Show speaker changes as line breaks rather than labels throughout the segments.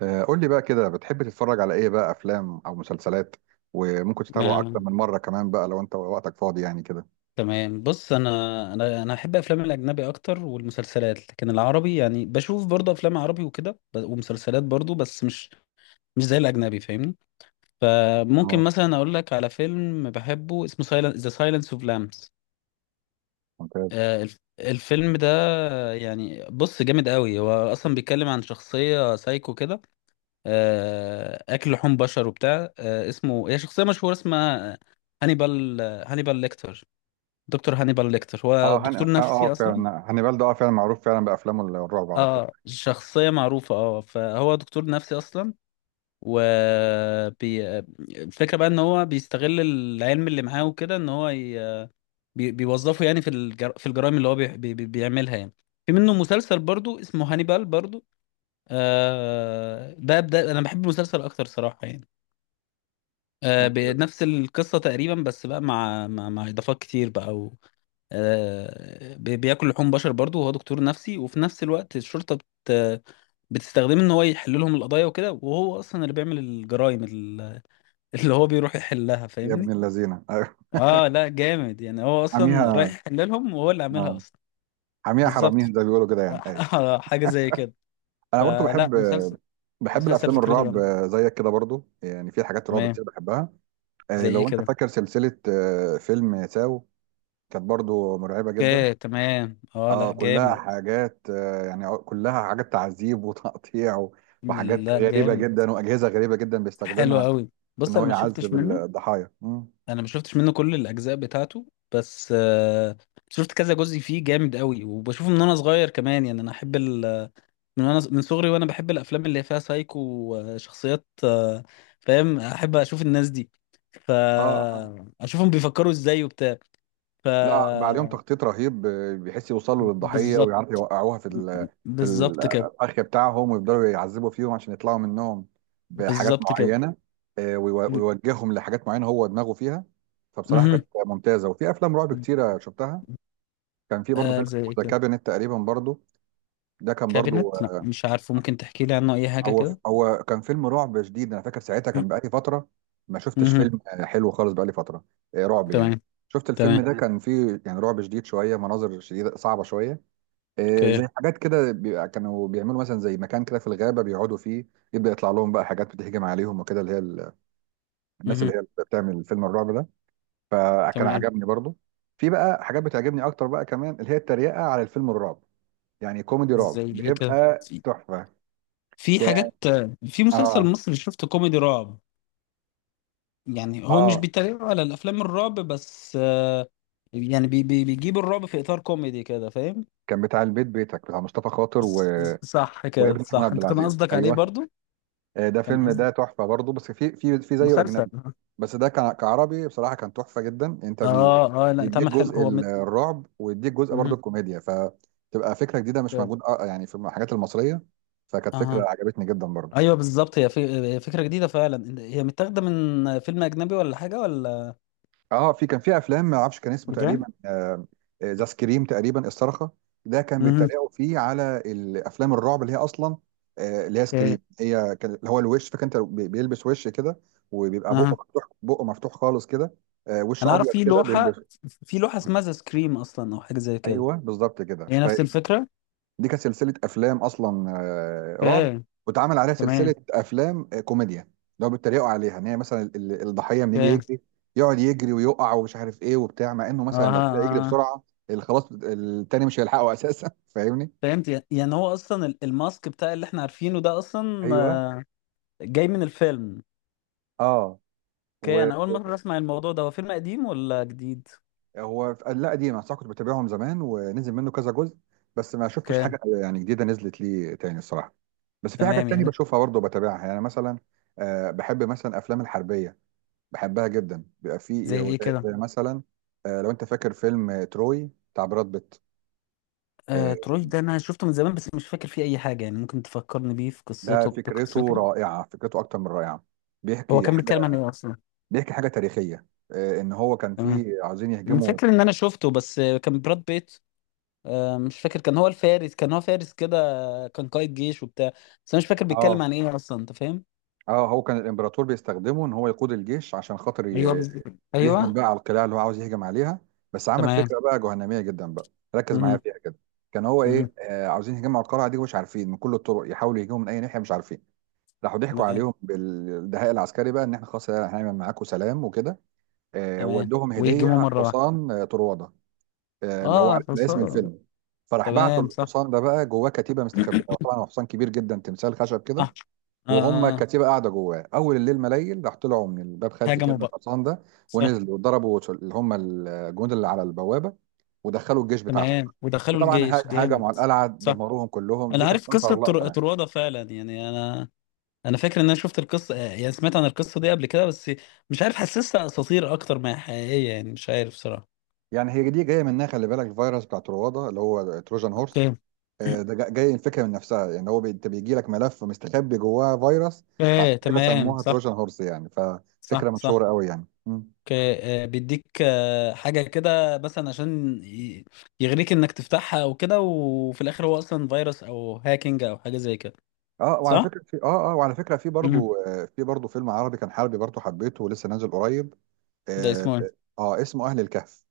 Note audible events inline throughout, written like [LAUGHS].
قول لي بقى كده، بتحب تتفرج على ايه بقى، افلام او مسلسلات، وممكن تتابعه اكتر
آه،
من مره كمان بقى لو انت وقتك فاضي يعني كده.
تمام. بص، انا احب افلام الاجنبي اكتر والمسلسلات، لكن العربي يعني بشوف برضه افلام عربي وكده ومسلسلات برضه، بس مش زي الاجنبي، فاهمني؟ فممكن
اه.
مثلا اقول لك على فيلم بحبه اسمه سايلنس، ذا سايلنس اوف لامبس.
ممتاز.
الفيلم ده يعني بص جامد قوي. هو اصلا بيتكلم عن شخصيه سايكو كده، اكل لحوم بشر وبتاع. اسمه، هي شخصيه مشهوره اسمها هانيبال هانيبال ليكتر، دكتور هانيبال ليكتر. هو
اه هن... اه
دكتور
آه،
نفسي اصلا.
فعلا هانيبال ده فعلا معروف، فعلا بافلامه الرعب على طول.
اه شخصية معروفة. اه فهو دكتور نفسي اصلا. و بي... الفكرة بقى ان هو بيستغل العلم اللي معاه وكده، ان هو بيوظفه يعني في الجرائم اللي هو بيعملها يعني. في منه مسلسل برضو اسمه هانيبال برضو. ده انا بحب المسلسل اكتر صراحة يعني.
ممتاز.
بنفس القصة تقريبا، بس بقى مع اضافات كتير بقى. بياكل لحوم بشر برضو، وهو دكتور نفسي، وفي نفس الوقت الشرطة بتستخدمه ان هو يحل لهم القضايا وكده، وهو اصلا اللي بيعمل الجرائم [LAUGHS] اللي هو بيروح يحلها،
يا ابن
فاهمني.
اللذينه [LAUGHS] ايوه.
اه لا جامد يعني. هو اصلا رايح
حميها
يحل لهم وهو اللي عاملها
اه
اصلا.
حميها حراميها،
بالظبط.
زي ما بيقولوا كده يعني. ايوه.
[LAUGHS] حاجة زي كده.
انا برضو بحب
فلا مسلسل
بحب
مسلسل
الافلام
فكرته
الرعب،
جامدة.
زيك كده برضو، يعني في حاجات رعب
تمام.
كتير بحبها.
زي ايه
لو انت
كده؟
فاكر سلسله، فيلم ساو، كانت برضو مرعبه جدا.
اوكي تمام. اه
اه
لا
كلها
جامد.
حاجات يعني، كلها حاجات تعذيب وتقطيع وحاجات
لا
غريبة
جامد
جدا وأجهزة غريبة جدا
حلو
بيستخدمها
قوي.
في إن
بص
هو
انا ما شفتش
يعذب
منه
الضحايا
انا ما شفتش منه كل الاجزاء بتاعته. بس شفت كذا جزء فيه جامد قوي، وبشوفه من وانا صغير كمان يعني. من وانا من صغري وانا بحب الافلام اللي فيها سايكو وشخصيات. فاهم، احب اشوف الناس دي. ف
اه آه.
اشوفهم بيفكروا ازاي وبتاع. ف
لا، بعدهم تخطيط رهيب، بيحس يوصلوا للضحية
بالظبط.
ويعرفوا يوقعوها في
بالظبط كده.
الأخ بتاعهم، ويفضلوا يعذبوا فيهم عشان يطلعوا منهم بحاجات
بالظبط كده.
معينة.
ب-
ويوجههم لحاجات معينة هو دماغه فيها. فبصراحة
مهم.
كانت ممتازة، وفي أفلام رعب كتيرة شفتها. كان في برضه فيلم
زي ايه
ذا
كده؟
كابينت تقريبا برضه، ده كان برضو،
كابينت؟ لا مش عارفه، ممكن تحكي لي عنه اي حاجه
هو
كده.
هو كان فيلم رعب شديد. انا فاكر ساعتها كان بقالي فتره ما شفتش
مهم.
فيلم حلو خالص، بقالي فتره رعب يعني.
تمام.
شفت الفيلم
تمام.
ده، تمام، كان فيه يعني رعب شديد شويه، مناظر شديده صعبه شويه. زي
اوكي.
حاجات كده بيبقى كانوا بيعملوا، مثلا زي مكان كده في الغابه بيقعدوا فيه، يبدا يطلع لهم بقى حاجات بتهجم عليهم وكده، اللي هي الناس اللي
مهم.
هي اللي بتعمل فيلم الرعب ده. فكان
تمام.
عجبني برضو. في بقى حاجات بتعجبني اكتر بقى كمان، اللي هي التريقه على الفيلم الرعب، يعني كوميدي رعب
زي ايه كده؟
بيبقى
في
تحفه.
في
كان
حاجات. في مسلسل
اه
مصري شفته كوميدي رعب. يعني هو مش
اه
بيتريق على الافلام الرعب بس. يعني بي بيجيب الرعب في اطار كوميدي كده، فاهم.
كان بتاع البيت بيتك، بتاع مصطفى خاطر
ص- صح كده،
وابن محمود
صح،
عبد
انت كان
العزيز.
قصدك عليه
ايوه،
برضو.
ده
كان
فيلم
قصد
ده تحفه برضه، بس في زيه
مسلسل.
اجنبي، بس ده كان كعربي بصراحه كان تحفه جدا. انت
اه اه لا
بيديك
اتعمل حلو.
جزء الرعب، ويديك جزء برضه
مهم.
الكوميديا، فتبقى فكره جديده مش موجود يعني في الحاجات المصريه. فكانت فكره
اها
عجبتني جدا برضه.
ايوه بالظبط. هي فكره جديده فعلا. هي متاخده من فيلم اجنبي ولا حاجه ولا؟
اه، كان في افلام ما اعرفش كان اسمه تقريبا،
بجد؟
ذا سكريم تقريبا، الصرخه. ده كان
اها.
بيتريقوا فيه على الافلام الرعب، اللي هي اصلا اللي هي
اوكي.
سكريم. هي كان اللي هو الوش، فاكر، انت بيلبس وش كده، وبيبقى بقه
اها.
مفتوح، بقه مفتوح خالص كده. وش
انا عارف
ابيض
في
كده
لوحة،
بيلبس.
اسمها ذا سكريم اصلا او حاجة زي كده.
ايوه بالظبط كده.
هي نفس الفكرة.
دي كانت سلسله افلام اصلا رعب،
اوكي.
واتعمل عليها سلسله
تمام.
افلام كوميديا، لو بيتريقوا عليها، ان هي مثلا الضحيه لما يجي
اوكي.
يجري، يقعد يجري ويقع ومش عارف ايه وبتاع، مع انه
اه
مثلا لو ابتدى يجري
اه.
بسرعه خلاص التاني مش هيلحقه اساسا. [LAUGHS] فاهمني.
فهمت يعني. هو اصلا الماسك بتاع اللي احنا عارفينه ده اصلا،
ايوه.
جاي من الفيلم.
اه
اوكي،
وهو
انا اول مرة اسمع الموضوع ده. هو فيلم قديم ولا جديد؟
لا، قديم، صح، كنت بتابعهم زمان ونزل منه كذا جزء، بس ما شفتش
اوكي.
حاجه يعني جديده نزلت لي تاني الصراحه. بس في حاجات
تمام
تانية
يعني.
بشوفها برضه بتابعها، يعني مثلا بحب مثلا افلام الحربيه، بحبها جدا، بيبقى
زي
فيه
ايه
زي
كده؟
زي مثلا لو انت فاكر فيلم تروي بتاع براد بيت. آه،
تروي ده انا شفته من زمان، بس مش فاكر فيه اي حاجة يعني. ممكن تفكرني بيه في
ده
قصته
فكرته
بقصته؟
رائعه، فكرته اكتر من رائعه.
هو
بيحكي
كان
حاجه
بيتكلم عن ايه اصلا؟
بيحكي حاجه تاريخيه، ان هو كان
تمام.
فيه عاوزين
انا
يهجموا.
فاكر ان انا شفته، بس كان براد بيت. مش فاكر، كان هو فارس كده، كان قائد جيش وبتاع، بس انا مش فاكر بيتكلم
اه
عن ايه اصلا، انت فاهم.
اه هو كان الامبراطور بيستخدمه، ان هو يقود الجيش عشان خاطر
ايوه بز...
يهجم
ايوه.
بقى على القلاع اللي هو عاوز يهجم عليها. بس عمل
تمام.
فكره بقى جهنميه جدا بقى. ركز معايا
مهم.
فيها كده، كان هو
مهم.
ايه عاوزين يهجموا على القلعه دي، ومش عارفين من كل الطرق يحاولوا يهجموا من اي ناحيه، مش عارفين. راحوا ضحكوا
تمام.
عليهم بالدهاء العسكري بقى، ان احنا خلاص هنعمل معاكم سلام وكده.
تمام.
ودوهم هديه،
ويهجموا مره واحده.
حصان طرواده، اللي هو على
اه
اسم
حصان.
الفيلم. فراح بعتوا
تمام. صح.
الحصان ده بقى جواه كتيبه مستخبيه، هو طبعا هو حصان كبير جدا، تمثال خشب كده.
صح. اه.
وهم
آه.
الكتيبه قاعده جواه، اول الليل ما ليل، راح طلعوا من الباب خلفي كده
هاجموا
من
بقى.
الحصان ده،
صح.
ونزلوا وضربوا اللي هم الجنود اللي على البوابه، ودخلوا الجيش بتاعهم.
تمام ودخلوا
فطبعا
الجيش جامد.
هاجموا على القلعه،
صح،
دمروهم كلهم،
انا
دي كانت
عارف قصه
اشهر لقطه.
طروادة فعلا يعني. انا فاكر ان انا شفت القصه، يعني سمعت عن القصه دي قبل كده، بس مش عارف حسستها اساطير اكتر ما هي حقيقيه يعني، مش عارف صراحه.
يعني هي دي جايه منها، خلي بالك، الفيروس بتاع تروادة اللي هو تروجان هورس. جاي الفكره من نفسها، يعني هو انت بيجي لك ملف مستخبي جواه فيروس. فعشان
ايه
كده
تمام
سموها
صح.
تروجان هورس يعني،
صح.
ففكره
صح.
مشهوره قوي يعني.
اوكي بيديك حاجة كده مثلا عشان يغريك انك تفتحها او كده، وفي الاخر هو اصلا فيروس او هاكينج او حاجة زي كده. صح؟
وعلى فكره،
امم
في برضو فيلم عربي كان حربي برضو، حبيته ولسه نازل قريب.
ده
اه,
اسمه ايه؟
آه اسمه اهل الكهف.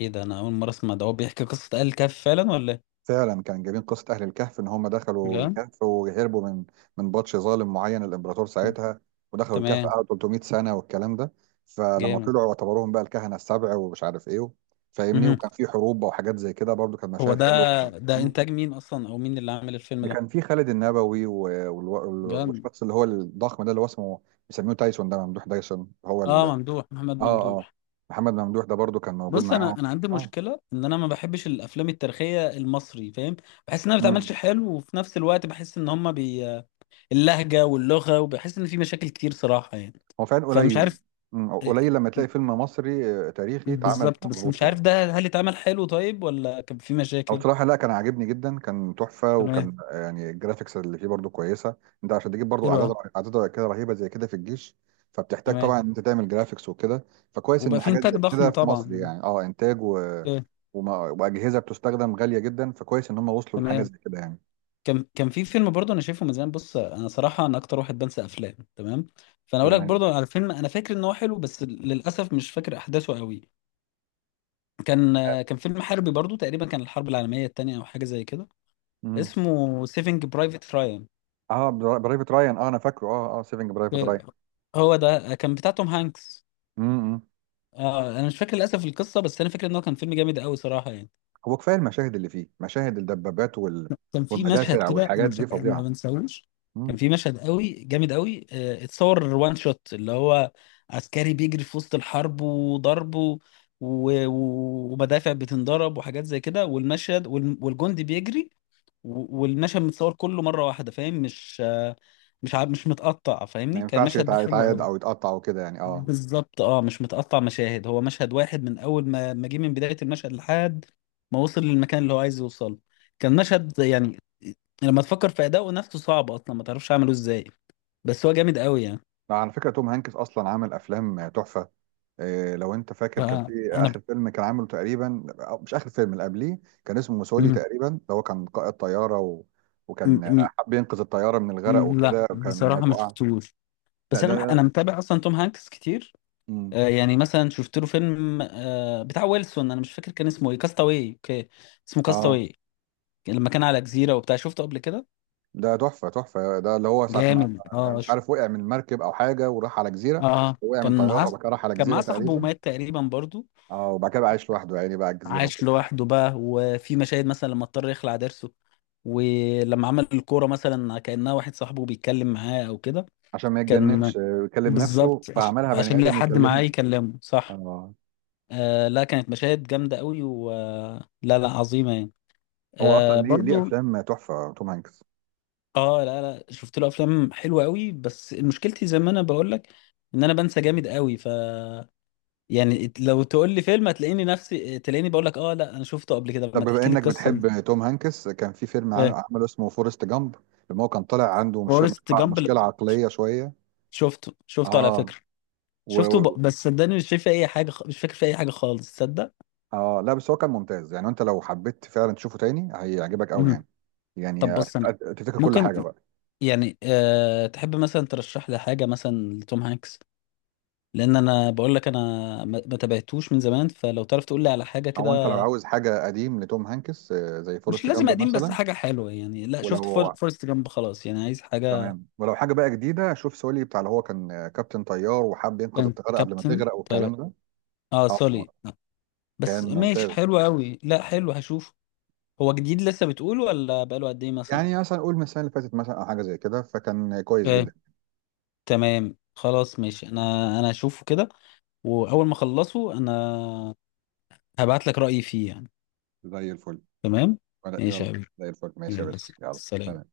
ده انا اول مرة اسمع ده. هو بيحكي قصة آل كهف فعلا ولا ايه؟
فعلا كان جايبين قصة أهل الكهف، إن هم دخلوا
بجد؟
الكهف وهربوا من بطش ظالم معين، الإمبراطور ساعتها، ودخلوا الكهف
تمام.
قعدوا 300 سنة والكلام ده. فلما
جامد.
طلعوا اعتبروهم بقى الكهنة السبع ومش عارف إيه، فاهمني.
مهم.
وكان في حروب بقى وحاجات زي كده، برضو كان
هو
مشاهد
ده
حلوة
ده
مم.
انتاج مين اصلا او مين اللي عامل الفيلم
ده
ده؟
كان في خالد النبوي،
بجد؟
والشخص اللي هو الضخم ده، اللي هو اسمه بيسميه تايسون، ده ممدوح تايسون، هو ال...
اه، محمد
آه
ممدوح.
آه محمد ممدوح، ده برضو كان موجود
بص،
معاهم
انا عندي
آه
مشكله ان انا ما بحبش الافلام التاريخيه المصري، فاهم. بحس انها ما بتعملش
مم.
حلو، وفي نفس الوقت بحس ان هما اللهجه واللغه، وبحس ان في مشاكل كتير صراحه يعني،
هو فعلا
فمش
قليل،
عارف. إيه،
قليل لما تلاقي فيلم مصري تاريخي اتعمل
بالظبط. بس
مظبوط
مش عارف
يعني.
ده هل اتعمل حلو طيب ولا كان في
او
مشاكل.
بصراحه، لا، كان عاجبني جدا، كان تحفه،
تمام.
وكان يعني الجرافيكس اللي فيه برضو كويسه. انت عشان تجيب برضو
حلو
اعداد،
أوي.
اعداد كده رهيبه زي كده في الجيش، فبتحتاج
تمام.
طبعا ان انت تعمل جرافيكس وكده. فكويس
وبقى
ان
في
حاجات
انتاج
زي كده
ضخم
في مصر،
طبعا.
يعني انتاج
إيه،
واجهزه بتستخدم غاليه جدا، فكويس ان هم وصلوا لحاجه
تمام.
زي كده يعني.
كان في فيلم برضه انا شايفه من زمان. بص انا صراحه انا اكتر واحد بنسى افلام تمام، فانا اقول لك
تمام.
برضه على فيلم انا فاكر ان هو حلو، بس للاسف مش فاكر احداثه قوي. كان كان فيلم حربي برضو تقريبا، كان الحرب العالمية التانية أو حاجة زي كده،
امم
اسمه سيفنج برايفت رايان.
اه برايفت رايان، انا فاكره، سيفنج برايفت
هو ده كان بتاع توم هانكس.
رايان.
أنا مش فاكر للأسف القصة، بس أنا فاكر إن هو كان فيلم جامد قوي صراحة يعني.
هو كفايه المشاهد اللي فيه، مشاهد الدبابات
كان في مشهد
والمدافع
كده،
والحاجات دي
أنا ما
فظيعه
بنساهوش.
مم.
كان في مشهد قوي جامد قوي، اتصور وان شوت، اللي هو عسكري بيجري في وسط الحرب وضرب و... ومدافع بتنضرب وحاجات زي كده، والمشهد والجندي بيجري، والمشهد متصور كله مره واحده، فاهم، مش مش متقطع،
ما
فاهمني. كان
ينفعش
المشهد ده حلو
يتعاد
قوي.
او يتقطع وكده يعني. اه.
بالظبط اه مش متقطع مشاهد، هو مشهد واحد من اول ما جه من بدايه المشهد لحد ما وصل للمكان اللي هو عايز يوصله. كان مشهد يعني لما تفكر في اداؤه نفسه صعب اصلا، ما تعرفش اعمله ازاي، بس هو جامد قوي يعني.
على فكره توم هانكس اصلا عامل افلام تحفه. إيه، لو انت فاكر، كان
فانا
في
ب...
اخر فيلم كان عامله تقريبا، أو مش اخر فيلم، اللي قبليه كان اسمه موسولي
م...
تقريبا، اللي هو كان قائد طياره وكان
م...
حب ينقذ الطياره من الغرق
م... لا
وكده، وكان من انها
بصراحه ما
تقع.
شفتوش.
لا،
بس انا
ده.
متابع اصلا توم هانكس كتير.
مم.
يعني مثلا شفت له فيلم بتاع ويلسون، انا مش فاكر كان اسمه ايه، كاستاوي. اوكي اسمه
اه
كاستاوي، لما كان على جزيره وبتاع شفته قبل كده.
ده تحفة تحفة، ده اللي هو ساعة ما،
جامد.
مش عارف، وقع من مركب أو حاجة وراح على
اه.
جزيرة،
آه.
وقع من طيارة وبعد كده راح على
كان
جزيرة
معاه صاحبه
تقريبا.
ومات تقريبا برضو.
اه، وبعد كده بقى عايش لوحده يعني، بقى على الجزيرة
عاش
وكده،
لوحده بقى، وفي مشاهد مثلا لما اضطر يخلع ضرسه، ولما عمل الكوره مثلا كانها واحد صاحبه بيتكلم معاه او كده.
عشان ما
كان
يتجننش يكلم
بالظبط
نفسه، فعملها بني
عشان يلاقي
آدم
حد معاه
يكلمه.
يكلمه، صح.
اه،
لا كانت مشاهد جامده قوي و لا لا عظيمه يعني.
هو أصلا ليه
برضو.
أفلام تحفة توم هانكس.
اه لا لا شفت له افلام حلوه قوي، بس مشكلتي زي ما انا بقول لك، ان انا بنسى جامد قوي. يعني لو تقول لي فيلم، هتلاقيني نفسي تلاقيني بقول لك اه لا انا شفته قبل كده،
طب
لما
بما
تحكي لي
إنك
القصه مش.
بتحب توم هانكس، كان في فيلم
فاهم.
عمله اسمه فورست جامب، لما هو كان طالع عنده، مش
فورست
مشكلة،
جامب.
مشكلة عقلية شوية.
شفته على
اه
فكره. بس صدقني مش شايف اي حاجه مش فاكر في اي حاجه خالص تصدق.
اه لا، بس هو كان ممتاز يعني، انت لو حبيت فعلا تشوفه تاني هيعجبك قوي يعني،
مهم.
يعني
طب بص انا
هتفتكر كل حاجه
ممكن
بقى.
يعني، تحب مثلا ترشح لي حاجه مثلا لتوم هانكس، لان انا بقول لك انا ما تابعتوش من زمان، فلو تعرف تقول لي على حاجه كده.
او انت لو عاوز حاجه قديم لتوم هانكس، زي
مش
فورست
لازم
جامب
قديم، بس
مثلا،
حاجة حلوة يعني. لا شفت
ولو،
فورست جامب خلاص يعني، عايز حاجة.
تمام، ولو حاجه بقى جديده، شوف سولي، بتاع اللي هو كان كابتن طيار، وحب ينقذ
كان
الطياره قبل ما
كابتن
تغرق
طيب
والكلام ده.
اه
اه،
سوري. آه. بس
كان
ماشي
ممتاز
حلو قوي. لا حلو هشوف. هو جديد لسه بتقول ولا بقاله قد ايه مثلا؟
يعني، مثلا قول من السنه اللي فاتت مثلا او حاجه زي كده، فكان كويس
فاهم.
جدا.
تمام خلاص ماشي. انا هشوفه كده، واول ما اخلصه انا هبعت لك رأيي فيه يعني.
زي الفل.
تمام. ماشي
يلا.
يا حبيبي.
زي الفل، ماشي يا
يلا.
باشا.
سلام.
يلا.